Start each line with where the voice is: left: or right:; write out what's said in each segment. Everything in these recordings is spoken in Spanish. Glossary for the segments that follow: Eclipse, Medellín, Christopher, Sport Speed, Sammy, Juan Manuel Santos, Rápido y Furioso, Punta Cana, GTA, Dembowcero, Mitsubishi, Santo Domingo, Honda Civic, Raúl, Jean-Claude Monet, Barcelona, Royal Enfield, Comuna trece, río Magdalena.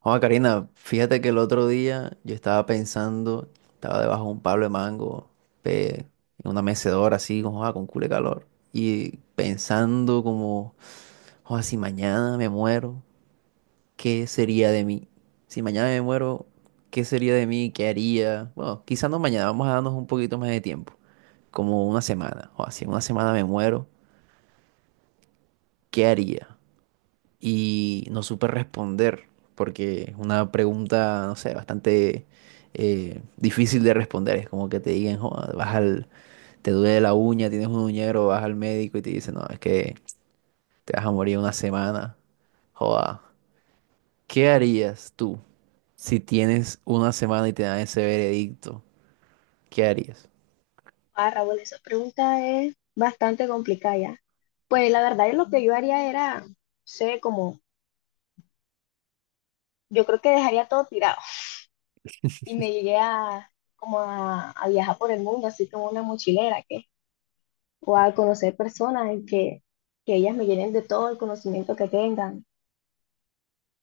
right: Juan Karina, fíjate que el otro día yo estaba pensando, estaba debajo de un palo de mango, pe- en una mecedora así, con culo de calor, y pensando como, "Joda, si mañana me muero, ¿qué sería de mí? Si mañana me muero, ¿qué sería de mí? ¿Qué haría? Bueno, quizás no mañana, vamos a darnos un poquito más de tiempo, como una semana, o si en una semana me muero, ¿qué haría?" Y no supe responder porque es una pregunta, no sé, bastante difícil de responder. Es como que te digan, "Joda, te duele la uña, tienes un uñero, vas al médico y te dicen, no, es que te vas a morir una semana. Joda, ¿qué harías tú si tienes una semana y te dan ese veredicto? ¿Qué harías?"
left: Ah, Raúl, esa pregunta es bastante complicada ya. Pues la verdad es lo que yo haría era, no sé, como, yo creo que dejaría todo tirado y me llegué a, a viajar por el mundo, así como una mochilera, que, o a conocer personas en que ellas me llenen de todo el conocimiento que tengan,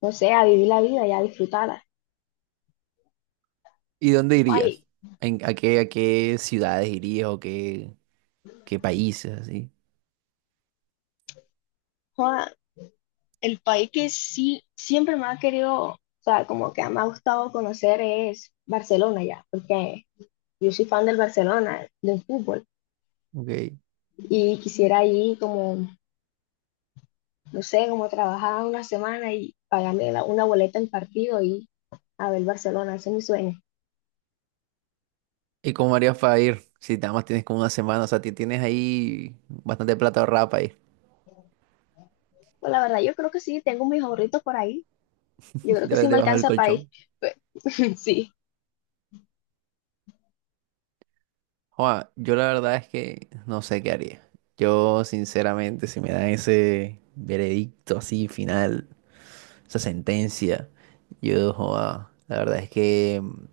left: no sé, a vivir la vida y a disfrutarla.
right: ¿Y dónde irías?
left: Ay,
right: A qué, a qué ciudades irías o qué, qué países así?
left: joda, el país que sí, siempre me ha querido, o sea, como que me ha gustado conocer es Barcelona ya, porque yo soy fan del Barcelona, del fútbol.
right: Ok.
left: Y quisiera ir como, no sé, como trabajar una semana y pagarme una boleta del partido y a ver Barcelona, ese es mi sueño.
right: ¿Y cómo harías para ir? Si nada más tienes como una semana, o sea, tienes ahí bastante plata ahorrada para ir.
left: Pues la verdad, yo creo que sí, tengo mis ahorritos por ahí. Yo creo que sí me
right: Debajo del
left: alcanza para ir.
right: colchón.
left: Pe- Sí,
right: Joa, yo la verdad es que no sé qué haría. Yo, sinceramente, si me dan ese veredicto así final, esa sentencia, yo, joa, la verdad es que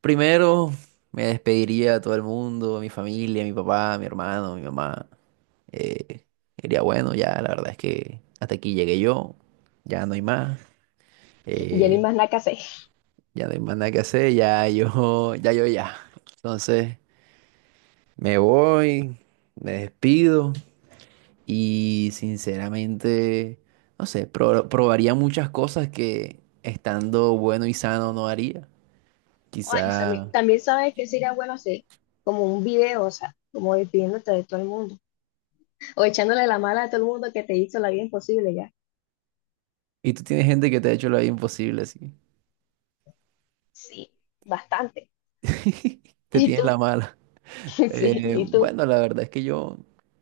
right: primero me despediría a todo el mundo, a mi familia, a mi papá, a mi hermano, a mi mamá. Eh, Diría, bueno, ya la verdad es que hasta aquí llegué yo, ya no hay más.
left: ya ni
right: Eh,
left: más nada que hacer.
right: Ya no hay más nada que hacer, ya yo, ya yo ya. Entonces me voy, me despido y sinceramente, no sé, probaría muchas cosas que estando bueno y sano no haría.
left: Ay, Sammy,
right: Quizá...
left: también sabes que sería bueno hacer como un video, o sea, como despidiéndote de todo el mundo o echándole la mala a todo el mundo que te hizo la vida imposible ya.
right: ¿Y tú tienes gente que te ha hecho la vida imposible, así?
left: Sí, bastante.
right: Te
left: ¿Y
right: tienes
left: tú?
right: la mala.
left: Sí, ¿y tú?
right: Bueno, la verdad es que yo,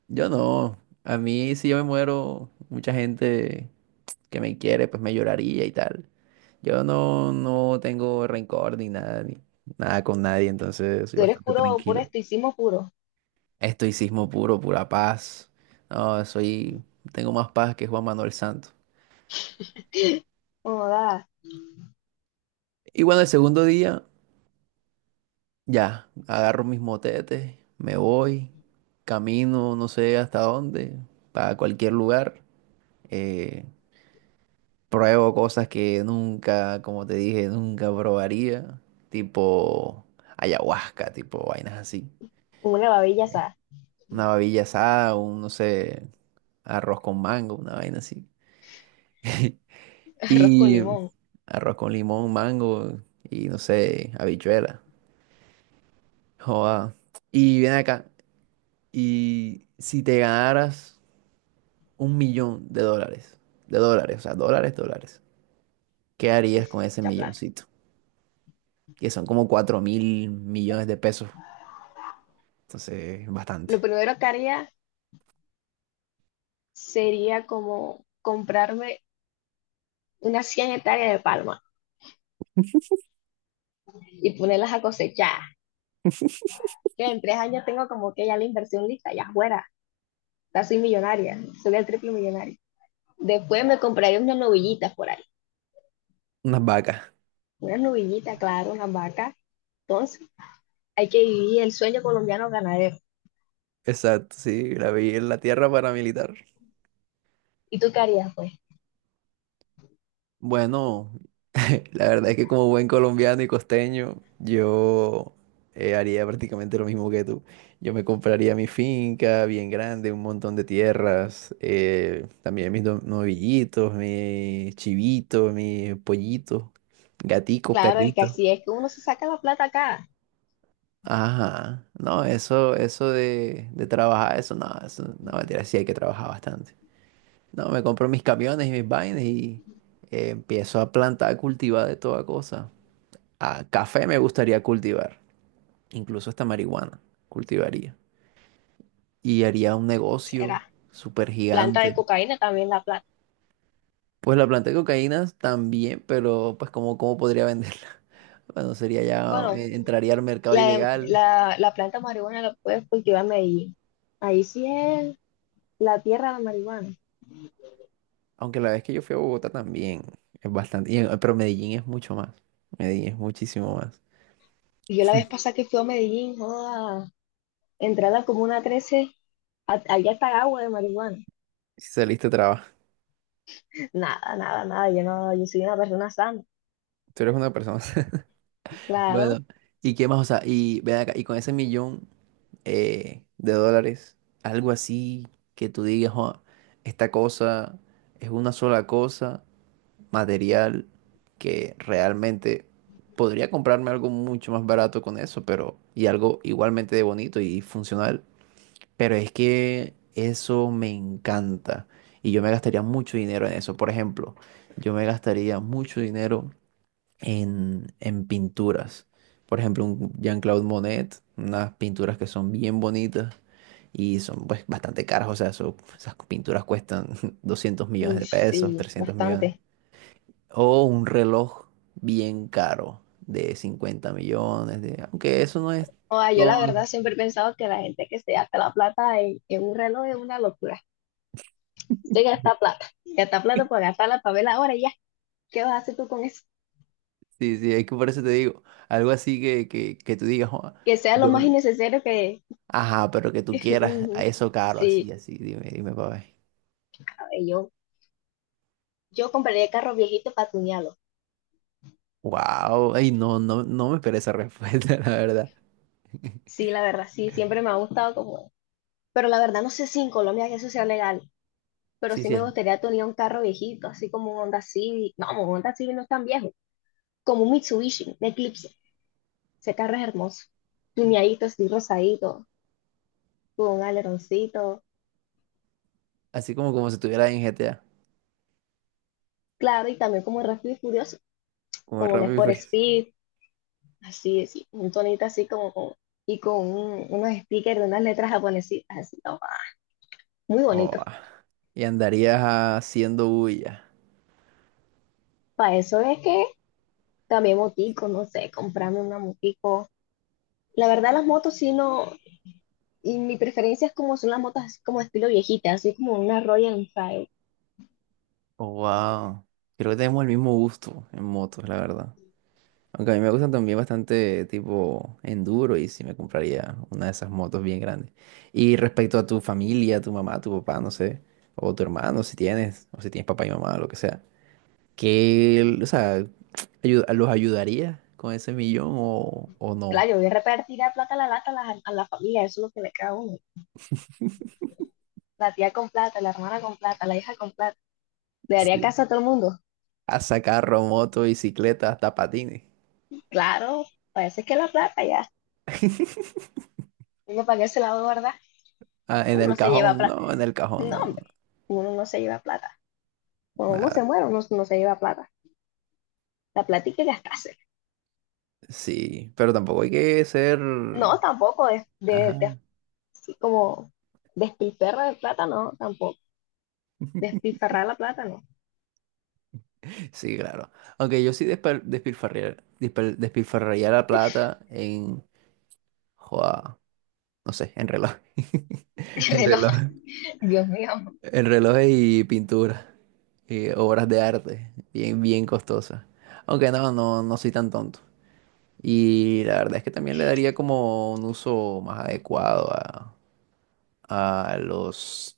right: yo no. A mí si yo me muero, mucha gente... que me quiere, pues me lloraría y tal. Yo no, no tengo rencor ni nada, ni nada con nadie, entonces soy
left: Tú eres
right: bastante
left: puro, puro
right: tranquilo.
left: estoicismo puro.
right: Estoicismo puro, pura paz. No, soy, tengo más paz que Juan Manuel Santos.
left: Joda.
right: Y bueno, el segundo día, ya, agarro mis motetes, me voy, camino no sé hasta dónde, para cualquier lugar. Eh, Pruebo cosas que nunca, como te dije, nunca probaría. Tipo ayahuasca, tipo vainas así.
left: Una babilla asada,
right: Una babilla asada, un, no sé, arroz con mango, una vaina así.
left: arroz con
right: Y
left: limón.
right: arroz con limón, mango y no sé, habichuela. Joda. Y ven acá. Y si te ganaras un millón de dólares, o sea, dólares, dólares, ¿qué harías con ese
left: Mucha plata.
right: milloncito? Que son como cuatro mil millones de pesos. Entonces,
left: Lo
right: bastante.
left: primero que haría sería como comprarme unas 100 hectáreas de palma y ponerlas a cosechar. Que en 3 años tengo como que ya la inversión lista, ya fuera. Ya soy millonaria, soy el triple millonario. Después me compraría unas novillitas por ahí.
right: Unas vacas.
left: Unas novillitas, claro, unas vacas. Entonces, hay que vivir el sueño colombiano ganadero.
right: Exacto, sí, la vi en la tierra paramilitar.
left: ¿Y tú qué harías, pues?
right: Bueno, la verdad es que como buen colombiano y costeño, yo haría prácticamente lo mismo que tú. Yo me compraría mi finca bien grande, un montón de tierras, también novillitos, mis chivitos, mis pollitos, gaticos,
left: Claro, es que
right: perritos.
left: así es que uno se saca la plata acá.
right: Ajá, no, eso de trabajar, eso no, mentira, sí hay que trabajar bastante. No, me compro mis camiones y mis vainas y empiezo a plantar, a cultivar de toda cosa. A café me gustaría cultivar, incluso hasta marihuana cultivaría. Y haría un negocio
left: Será.
right: súper
left: Planta de
right: gigante.
left: cocaína también la plata.
right: Pues la planta de cocaína también, pero pues ¿cómo, cómo podría venderla? Bueno, sería ya,
left: Bueno,
right: entraría al mercado
left: La,
right: ilegal.
left: la, la planta de marihuana la puedes cultivar en Medellín. Ahí sí es la tierra de la marihuana.
right: Aunque la vez que yo fui a Bogotá también es bastante, y pero Medellín es mucho más. Medellín es muchísimo más.
left: Y yo la vez pasada que fui a Medellín, joda, entré a la Comuna 13 allá está agua de marihuana.
right: Si saliste trabajo,
left: Nada, nada, nada, yo no, yo soy una persona sana.
right: tú eres una persona.
left: Claro,
right: Bueno, ¿y qué más? O sea, y ven acá, y con ese millón de dólares, algo así que tú digas, "Joa, esta cosa es una sola cosa material que realmente podría comprarme algo mucho más barato con eso, pero y algo igualmente de bonito y funcional, pero es que eso me encanta y yo me gastaría mucho dinero en eso." Por ejemplo, yo me gastaría mucho dinero en pinturas. Por ejemplo, un Jean-Claude Monet, unas pinturas que son bien bonitas y son pues bastante caras, o sea, esas pinturas cuestan 200 millones
left: uy,
right: de pesos,
left: sí,
right: 300 millones.
left: bastante.
right: O un reloj bien caro de 50 millones, de, aunque eso no es
left: Joda, yo la
right: todo.
left: verdad siempre he pensado que la gente que se gasta la plata en un reloj es una locura. Se gasta plata por gastarla para verla ahora y ya. ¿Qué vas a hacer tú con eso?
right: Sí, sí, es que por eso te digo, algo así que tú digas, "Joa,
left: Que sea lo
right: yo,
left: más innecesario que...
right: ajá, pero que tú quieras a
left: Ujú.
right: eso caro, así,
left: Sí.
right: así, dime, dime, papá."
left: ¿Sabes? Yo compraría carros viejitos para tunearlos.
right: Wow, ay, no, no, no me esperé esa respuesta, la verdad.
left: Sí, la verdad, sí, siempre me ha gustado como... Pero la verdad no sé si en Colombia que eso sea legal, pero
right: Sí,
left: sí
right: sí,
left: me
right: es
left: gustaría tunear un carro viejito, así como un Honda Civic. No, un Honda Civic no es tan viejo, como un Mitsubishi, un Eclipse. Ese carro es hermoso, tuneadito, así rosadito, con un aleroncito,
right: así como como si estuviera en GTA,
left: claro, y también como Rápido y Furioso,
right: como en
left: como un
right: Rápido y
left: Sport
right: Furioso.
left: Speed, así, así, un tonito así como con... Y con unos stickers de unas letras japonesitas, así, no, muy
right: Oh,
left: bonito.
right: ah, y andarías haciendo bulla.
left: Para eso es que también motico, no sé, comprarme una motico. La verdad, las motos sí no, y mi preferencia es como son las motos así como estilo viejita, así como una Royal Enfield.
right: Oh, wow. Creo que tenemos el mismo gusto en motos, la verdad. Aunque a mí me gustan también bastante tipo enduro y sí me compraría una de esas motos bien grandes. Y respecto a tu familia, tu mamá, tu papá, no sé, o tu hermano, si tienes, o si tienes papá y mamá, lo que sea. ¿Qué, o sea, los ayudaría con ese millón o no?
left: Claro, yo voy a repartir la plata, la lata a a la familia, eso es lo que le queda a uno. La tía con plata, la hermana con plata, la hija con plata. Le daría
right: Sí.
left: casa a todo el mundo.
right: A sacar moto, bicicleta, hasta patines.
left: Claro, parece que la plata ya. Uno para qué se la va a guardar.
right: Ah, en
left: Uno
right: el
left: no se lleva
right: cajón,
left: plata.
right: no, en el cajón,
left: No,
right: no.
left: hombre,
right: No,
left: uno no se lleva plata. Cuando uno se
right: nada,
left: muere, uno no se lleva plata. La plata hay que gastarse.
right: sí, pero tampoco hay que ser...
left: No, tampoco es
right: Ajá.
left: de como despilferra de plata, no, tampoco. Despilfarrar la plata, no.
right: Sí, claro. Aunque yo sí despilfarrar despilfarriar, despilfarraría la plata en... Joda, no sé, en reloj. En reloj.
left: Dios mío.
right: En relojes y pinturas, y obras de arte, bien, bien costosas. Aunque no, no, no soy tan tonto. Y la verdad es que también le daría como un uso más adecuado a los,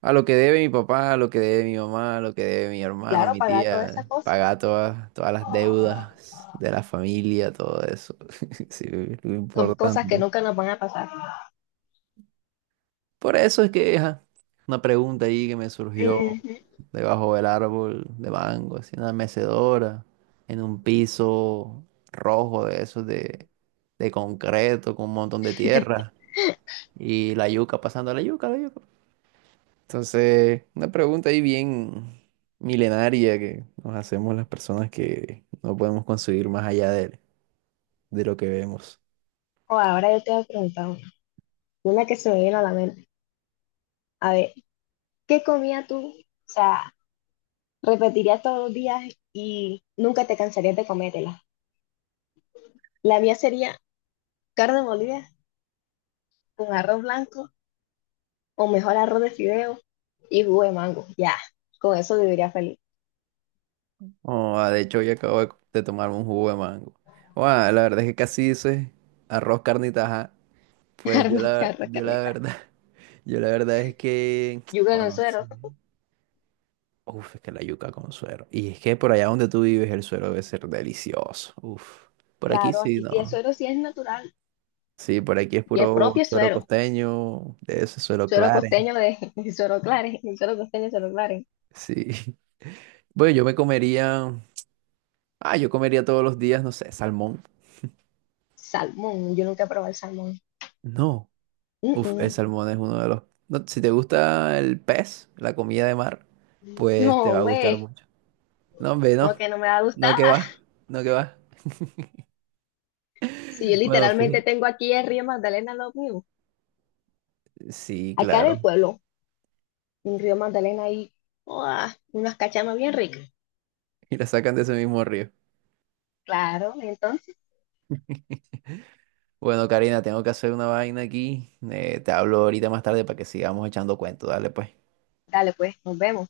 right: a lo que debe mi papá, a lo que debe mi mamá, a lo que debe mi hermano,
left: Claro,
right: mi
left: pagar todas esas
right: tía,
left: cosas.
right: pagar todas, todas las deudas de la familia, todo eso. Sí, lo
left: Son cosas que
right: importante.
left: nunca nos van a pasar.
right: Por eso es que ajá, una pregunta ahí que me surgió
left: Ujú.
right: debajo del árbol de mango, así en una mecedora, en un piso rojo de esos de concreto con un montón de tierra y la yuca pasando la yuca, la yuca. Entonces, una pregunta ahí bien milenaria que nos hacemos las personas que no podemos conseguir más allá de lo que vemos.
left: O oh, ahora yo te voy a preguntar una que se me viene a la mente. A ver, ¿qué comía tú? O sea, repetirías todos los días y nunca te cansarías de comértela. La mía sería carne molida con arroz blanco o mejor arroz de fideo y jugo de mango. Ya, con eso viviría feliz.
right: Oh, ah, de hecho, hoy acabo de tomar un jugo de mango. Oh, ah, la verdad es que casi dices arroz, carne y taja. Pues yo
left: Carne,
right: la,
left: carne,
right: yo la
left: carne.
right: verdad, yo la verdad es que,
left: Yuca en el
right: bueno, sí.
left: suero,
right: Uf, es que la yuca con suero. Y es que por allá donde tú vives el suero debe ser delicioso. Uf, por aquí
left: claro,
right: sí,
left: aquí sí el
right: no.
left: suero sí es natural
right: Sí, por aquí es
left: y el
right: puro
left: propio
right: suero
left: suero,
right: costeño, de ese suero
left: suero
right: Claret.
left: costeño de el suero Claret, el suero costeño de suero Claret.
right: Sí. Bueno, yo me comería, ah, yo comería todos los días, no sé, salmón.
left: Salmón, yo nunca he probado el salmón.
right: No.
left: Mm,
right: Uf, el
left: mm.
right: salmón es uno de los... no, si te gusta el pez, la comida de mar, pues
left: No,
right: te va a gustar
left: hombre,
right: mucho. No, hombre,
left: como
right: no.
left: que no me va a
right: No
left: gustar.
right: que va. No que va.
left: Si yo
right: Bueno,
left: literalmente
right: fíjate.
left: tengo aquí el río Magdalena lo mío.
right: Sí,
left: Acá en el
right: claro.
left: pueblo, un río Magdalena y unas cachamas bien ricas.
right: Y la sacan de ese mismo río.
left: Claro, entonces,
right: Bueno, Karina, tengo que hacer una vaina aquí. Te hablo ahorita más tarde para que sigamos echando cuentos. Dale, pues.
left: dale pues, nos vemos.